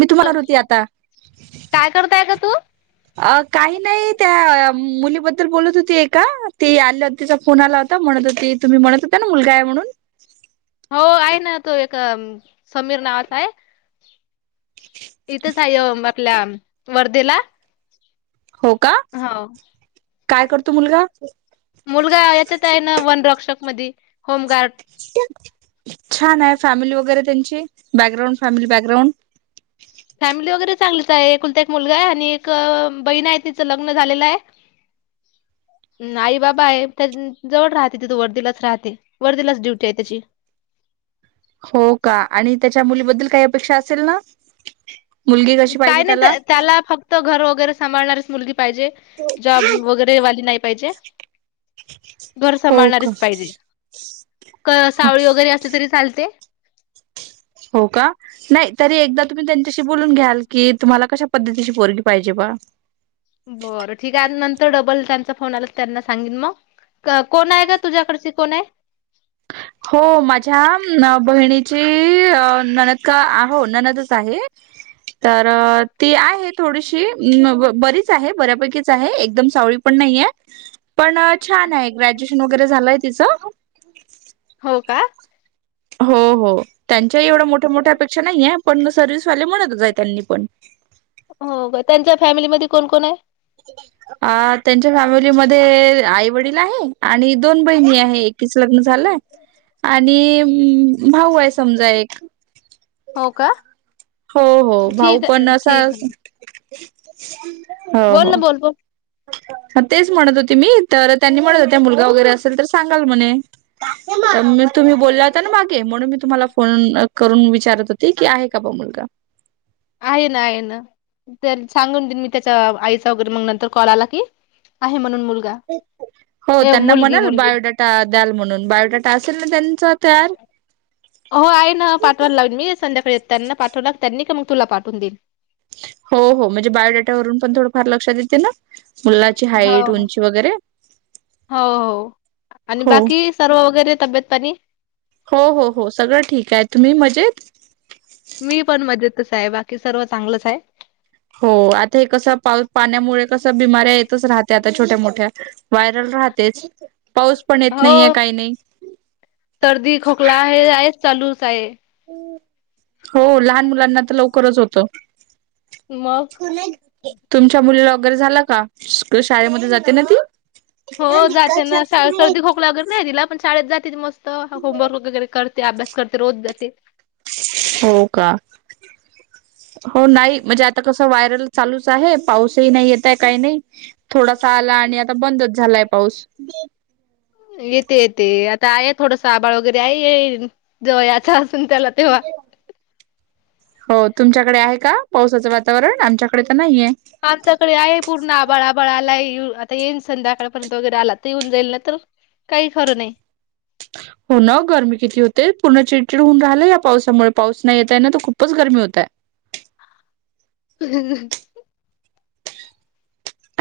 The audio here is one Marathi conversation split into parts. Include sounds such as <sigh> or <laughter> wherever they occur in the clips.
मी तुम्हाला होते आता काय करताय का तू? अ काही नाही त्या मुलीबद्दल बोलत होते का ते आलं तिचा फोन आला होता म्हणत होती तुम्ही म्हणत होता ना मुलगा आहे म्हणून हो आहे ना तो एका समीर नावाचा आहे इथेचय आपल्या वर्धेला हो का हो काय करतो मुलगा मुलगा याच्यात आहे ना वन रक्षक म होमगार्ड छान आहे फॅमिली वगैरे त्यांची बॅकग्राउंड फॅमिली बॅकग्राउंड फॅमिली वगैरे चांगलीच आहे एकुलता एक मुलगा आहे आणि एक बहीण आहे तिचं लग्न झालेलं आहे <inaudible> आई बाबा आहे त्या जवळ राहते तिथू वर्दीलाच राहते वर्दीलाच ड्युटी आहे त्याची हो का आणि त्याच्या मुलीबद्दल काही अपेक्षा असेल ना मुलगी कशी काय पाहिजे नाही त्याला फक्त घर वगैरे सांभाळणारीच मुलगी पाहिजे जॉब वगैरे वाली नाही पाहिजे घर हो का सांभाळणारच पाहिजे सावळी वगैरे असली तरी चालते हो का नाही तरी एकदा तुम्ही त्यांच्याशी बोलून घ्याल की तुम्हाला कशा पद्धतीची बोरगी पाहिजे बा बरं ठीक आहे नंतर डबल त्यांचा फोन आला त्यांना सांगेन मग कोण आहे का तुझ्याकडची कोण आहे हो माझ्या बहिणीची ननद का हो ननदच आहे हो तर ते आहेत थोडीशी बरीच आहे बऱ्यापैकीच आहे एकदम सावळी पण नाहीे पण छान आहे ग्रॅज्युएशन वगैरे झालंय तिचं हो का हो हो त्यांच्याही एवढं मोठ्या मोठ्या अपेक्षा नाहीये पण सर्वि्हसवाले म्हणतच आहे त्यांनी पण हो का त्यांच्या फॅमिलीमध्ये कोण कोण आहे ती अ त्यांच्या फॅमिलीमध्येध्ये आई वडील आहे आणि दोन बहिणी आहे एकीच लग्न झालंय आणि भाऊ आहे समजा एक हो का हो हो भाऊ ठीक आहे पण असा ठीक आहे हो बोल हो ना बोल बोल ह तेच म्हणत होते मी तर त्यांनी म्हणत होत मुलगा वगैरे असेल तर सांगाल म्हणे तुम्ही बोलात मागे म्हणून मी तुम्हाला फोन करून विचारत होते की आहे का ब मुलगा आहे ना आहे ना तर सांगून दिन मी त्याच्या आईचा वगैरे मग नंतर कॉल आला की आहे म्हणून मुलगा हो ए त्यांना मुलगी म्हणाल मुलगी बायोडाटा द्याल म्हणून बायोडाटा असेल ना त्यांचा तयार हो आहे ना पाठवायला लागल मी संध्याकाळी येत त्यांना पाठवलाग त्यांनी का मग तुला पाठवून देईन हो म्हणजे बायोडेटावरून पण थोडं फार लक्षात येते ना ची हो हाईट हो उंची वगैरे हो हो आणि हो बाकी सर्व वगैरे तब्येत पाणी हो हो हो सगळं ठीक आहे तुम्ही मजेत मी पण मजेतच आहे बाकी सर्व चांगलंच आहे हो आता हे कस पा पाण्यामुळे कस बिमाऱ्या येतच राहत्या आता छोट्या मोठ्या व्हायरल राहतेच पाऊस पण येत नाहीय हो काही नाही सर्दी खोकला हे आहेच चालूच आहे हो लहान मुलांना तर लवकरच होत मग तुमच्या मुलीला अगर झाला का शाळेमध्ये जाते ना ती हो जाते ना सर्दी खोकलागर नाही तिला पण शाळेत जात मस्त होमवर्क वगैरे करते अभ्यास करते रोज जाते हो का हो नाही म्हणजे आता कस व्हायरल चालूच आहे पाऊसही नाही येतय काही नाही थोडासा आला आणि आता बंदच झालाय पाऊस येते येते आता आहे थोडस आबाळ वगैरे आहे जव याचा असून त्याला तेव्हा हो तुमच्याकडे आहे का पावसाचं वातावरण आमच्याकडे तर नाहीये आमच्याकडे आहे पूर्ण बळाबळा आलाय आता येईन संध्याकाळपर्यंत वगैरे आला तर येऊन जाईल ना तर काही खरं नाही हो ना गरमी किती होते पूर्ण चिडचिड होऊन राहिलं या पावसामुळे पाऊस नाही येतय ना तर खूपच गरमी होतय हम्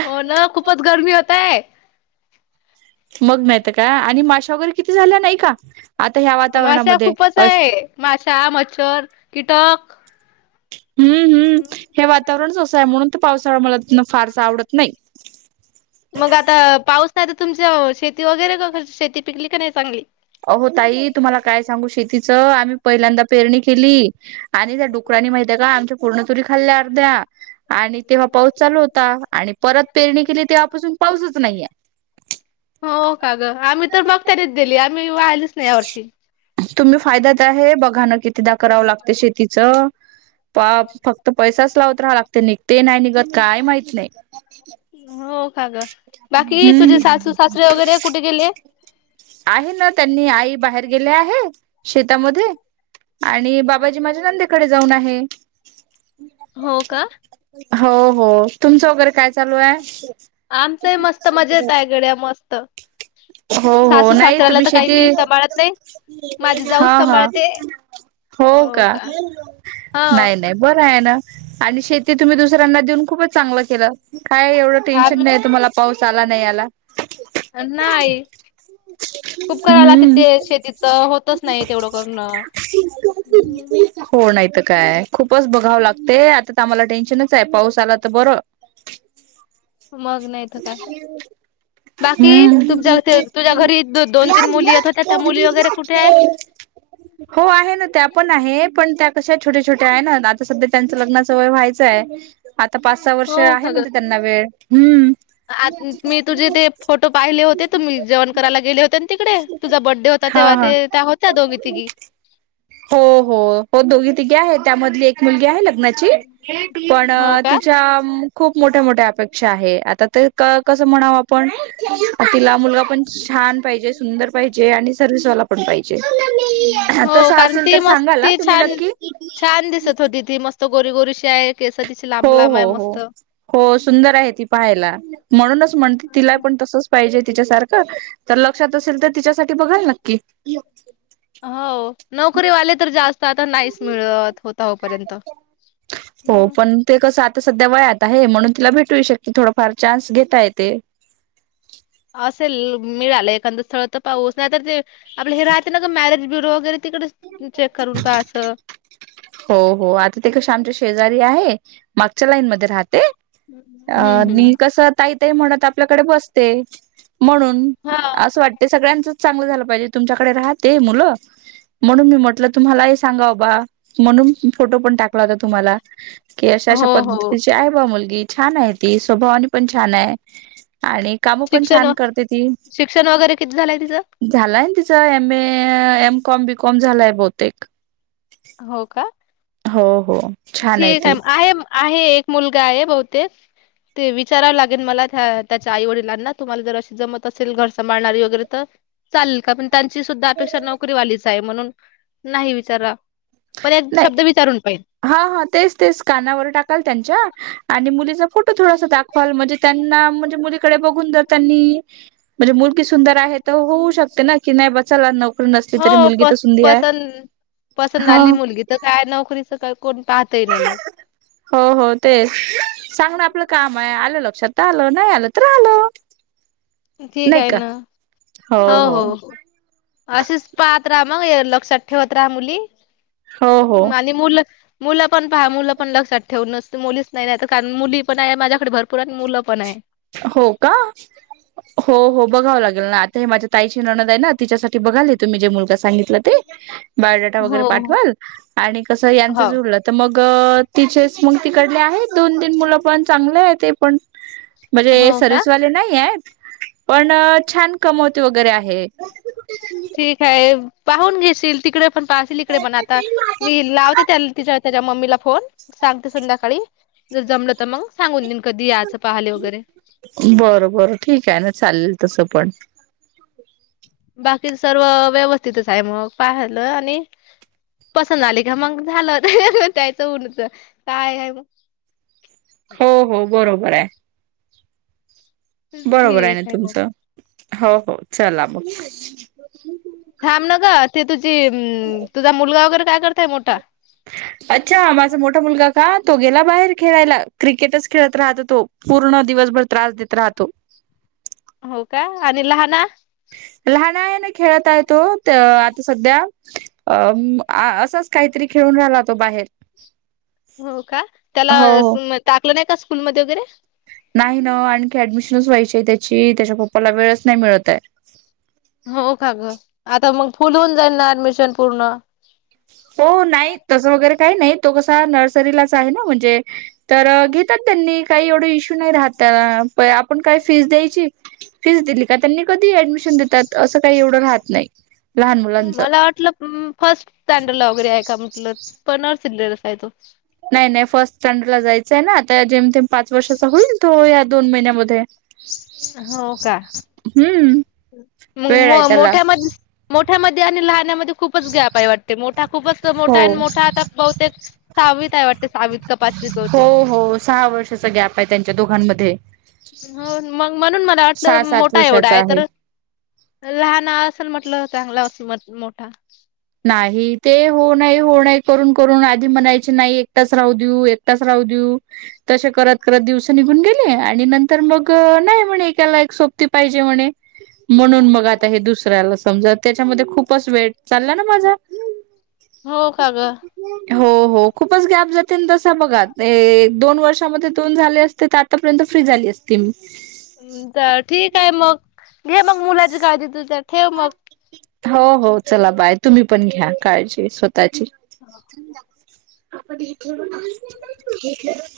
हो ना खूपच गरमी होतय मग मात का आणि माशा वगैरे किती झाल्या नाही का आता ह्या वातावरणामध्ये अ मासाा मच्छर कीटक हम्म्म हे वातावरणच असं आहे म्हणून तर पावसाळा मला फारसा आवडत नाही मग आता पाऊस आहे तर तुमच्या शेती वगैरे का शेती पिकली का नाही चांगली अहो ताई तुम्हाला काय सांगू शेतीचं आम्ही पहिल्यांदा पेरणी केली आणि त्या डुरानी माहितीय का आमच्या पूर्ण तुरी खाल्ल्या अर्ध्या आणि तेव्हा पाऊस चालू होता आणि परत पेरणी केली तेव्हापासून पाऊसच नाहीये हो का ग आम्ही तर मग तरीच दिली आम्ही वाहिलच नाही या वर्षी तुम्ही फायद्यात आहे बघाण कितीदा करावं लागत शेतीचं प फक्त पैसाच लावत राहा लागते निघते नाही निघत काय माहत नाही हो का ग बाकी तुझे हम्म सासू सासरे वगैरे कुठे गेले आहे ना त्यांनी आई बाहेर गेले आहे शेतामध्ये आणि बाबाजी माझ्या नंदेकडे जाऊन आहे हो का हो हो तुमचं वगैरे काय चालू आहे आमचही मस्त मजा येत आहे घड्या मस्त हो हो सासू नाही सासऱ्याला तुम्ही तर काही शेती मी सांभाळत नाही माझी हा जाऊच हा सांभाळते हो का हा नाही नाही बर आहे आणि शेती तुम्ही दुसऱ्यांना देऊन खूप चांगलं केलं काय एवढं टेन्शन आम्ही नाही तुम्हाला पाऊस आला नाही आला नाही खूप करा लागते हम्म ते शेतीच होतच नाही तेवढं करणं हो नाहीत काय खूपच बघावं लागते आता आम्हाला टेन्शनच आहे पाऊस आला तर बरं मग नाहीथ काय बाकी तु हम्म तुझ्या घरी दोन तीन मुली येतो त्या त्या मुली वगैरे कुठे आहे ह हो आहे ना त्या पण आहे पण त्या कशा छोट्या छोट्या आहे ना आता सध्या त्यांच लग्नाचं वय व्हायचं आहे आता पाच सहा वर्ष आहे म्हणते त्यांना वेळ हम्म आ मी तुझे ते फोटो पाहिले होते तुम्ही जेवण करायला गेले होते ना तिकडे तुझा बड्डे होता हा तेव्हा हा ते त्या होत्या दोघी तिघी हो हो हो दोघी तिघे आहे त्यामधली एक मुलगी आहे लग्नाची पण हो का तिच्या खूप मोठ्या मोठ्या अपेक्षा आहे आ तर कस म्हणाव आपण तिला मुलगा पण छान पाहिजे सुंदर पाहिजे आणि सर्स त हो कारण असेल ती तर मस्त सांगा तुम्ही नक् हो तथी मस्त गोरीगोरीशी आहे केस तिची हो लांब लांब आहे हो हो मस्त हो सुंदर आहे ती पाहायला म्हणूनच म्हणते तिला पण तसच पाहिजे तिच्या सारखं तर लक्षात असेल तर तिच्यासाठी बघाल नक्की हो नोकरीवाले तर जास्त आता नाही मिळत होता होपर्यंत हो पण ते कसं आता सध्या वयात आहे म्हणून तिला भेटू शकते थोडाफार चान्स घेतताय ते असेल मिळालं एखाद स्थळ तर पाहस नाही तर ते आपलं हे राहते ना ग मॅरेज ब्युरो वगैरे तिकडे चेक करून पा असं हो हो आता ते क श्यामच्या शेजारी आहे मागच्या लाईन मध्ये राहते अ हम्म मी हम्म. कस ताई ताई म्हणत आपल्याकडे बसते म्हणून हा असं वाटते सगळ्यांचच चांगलं झालं पाहिजे तुमच्याकडे राहते मुलं म्हणून मी म्हटलं तुम्हाला हे सांगाबा म्हणून फोटो पण टाकला होता तुम्हाला की अशा अशा हो हो पद्धतीची आहे बा मुलगी छान आहे ती स्वभावानी पण छान आहे आणि काम पण शिक्षण छान करते ती शिक्षण वगैरे किती झालंय तिचं? झालाय तिचा एम ए एमकॉम बीकॉम झालाय बहुतेक हो का हो हो छान ठीक आहे ती आहे आहे एक मुलगा आहे बहुतेक ते विचारावं लागेल मला त्या त्याच्या आई वडिलांना तुम्हाला जर अशी जमत असेल घर सांभाळणारी वगैरे तर चालेल का पण त्यांची सुद्धा अपेक्षा नोकरीवालीच आहे म्हणून नाही विचारा पण एक नाही शब्द विचारून पाहि हा हा तेच तेच कानावर टाकाल त्यांच्या आणि मुलीचा फोटो थोडासा टाक ल म्हणजे त्यांना म्हणजे मुलीकडे बघून ज त्यांनी म्हणजे मुलगी सुंदर आहेत तर होऊ शकते ना की नाही बचायला नोकरी नसली तरी हो मुलगी तर पस सुधी आहे पसंत पसंत हा आली मुलगी तर काय नोकरीच का कोण पाहतही नाही मग हो हो तेच सांगण आपलं काम आहे आलं लक्षात आलं नाही आलं तर आल ठीक आहे ना हो हो असशीच पाहत राहा मग लक्षात ठेवत राहा मुली हो हो आणि मुलं मुलं पण पहा मुलं पण लक्षात ठेवून नसत मुलीच नाही नाही तर कारण मुली पण आहे माझ्याकडे भरपूर आणि मुलं पण आहे हो का हो हो बघावं लागेल ना आता हे माझ्या ताईची नणद आहे ना तिच्यासाठी बघाली तुम्ही जे मुलगा सांगितला ते बायोडाटा वगैरे हो पाठवाल आणि कसं यांच हो जुडलं तर मग तिचेच मग तिकडले आहे दोन तीन मुलं पण चांगले आहे ते पण म्हणजे हो हो का? सर्विसवाले नाही आहे पण छान कमवते वगैरे आहे ठीक आहे पाहून घेशील तिकड, पण पासल इकडे बन आता मी लावते त त्याच्या मम्मीला फोन सांगते संध्याकाळी जर जमलं तर मग सांगून नन कधी याचं पाहिले वगैरे बरं बर ठीक आहे ना चालेल तसं पण बाकीच सर्व व्यवस्थितच आहे मग पाहालं आणि पसंत आली का मग झालं, <unintelligible> हो, हो. बरोबर हाय. बरोबर आहे ठीक ना मग तुमचं. हो, हो. चला मगं. थांब ना ग. ते तुझी तुझा मुलगा वगैरे काय करतोय मोठा? अच्छा माझा मोठा मुलगा का तो गेला बाहेर खेळायला क्रिकेटच खेळत राहत तो पूर्ण दिवसभर त्रास देत राहतो हो का आणि लहाना लहान आहे ना खेळत आहे तो आता सध्या अ असाच काहीतरी खेळून राहिला तो बाहेर. हो का. त्याला हो हो टाकलं नाही का स्कूलमध्ये वगैरे? नाही ना आणखी ऍडमिशनच व्हायची आहे त्याची त्याच्या पप्पाला वेळच नाही मिळत हाय. हो का ग. आता मग फुल होऊन जाईल ना ऍडमिशन पूर्ण. हो नाही. तसं वगैरे काही नाही. तो कसा नर्सरीलाच आहे ना म्हणजे - - तर घेतात त्यांनी काही एवढा इश्यू नाही राहत प आपण काय फीज द्यायची फीस दिली का त्यांनी कधी ऍडमिशन देतात असं काही एवढं राहत नाही लहान मुलांचं. मला वाटलं अं फस्ट स्टॅडर्ड वगैरे हाय का म्हटलं पण <unintelligible> हाय तो. नाही नाही फर्स्ट स्टँडर्ड ला जायचं आहे ना आता जेम तेम पाच वर्षाचा होईल तो या दोन महिन्यामध्ये. हो का. हम्म मग वेळ म आहे त्याला मोठ्या म - - मोठ्यामध्ये आणि लहण्यामध्ये खूपच गॅप आहे वाटते. मोठा खूपच हो मोठा आणि मोठा आता बहुतेक - - सहावित हाय वाटते सहावित काय पचवित हो बहुतेक. हो सहा वर्षाचा गॅप आहे त्यांच्या दोघांमध्ये. हो. मग म्हणून मला सहा वाटलं सात मोठा एवढा वर्षाचा आहे तर लहान असेल म्हटलं चांगला अस मोठा. नाही ते हो नाही हो नाही करून करून आधी म्हणायचे नाही. एकटच राहू देऊ, एकटच राहू देऊ तसे करत करत दिवस निघून गेले आणि नंतर मग नाही म्हणे एकाला एक सोपती पाहिजे म्हणे. <unintelligible> म्हणून मग आता हे दुसऱ्याला समजा त्याच्यामध्ये खूपच वेळ चालला ना. मजा हो का ग हो, हो. खूपच गॅप जाते तसा बघात ते दोन वर्षामध्ये दोन झाले असते त्यात- - आता पर्यंत फ्री झाली असती मी. तर ठीक हाय मग घे मग मुलाची काळजी तू तर ठेव मग. हो, हो. चला बाय. तुम्ही पण घ्या काळजी स्वतःची. <unintelligible>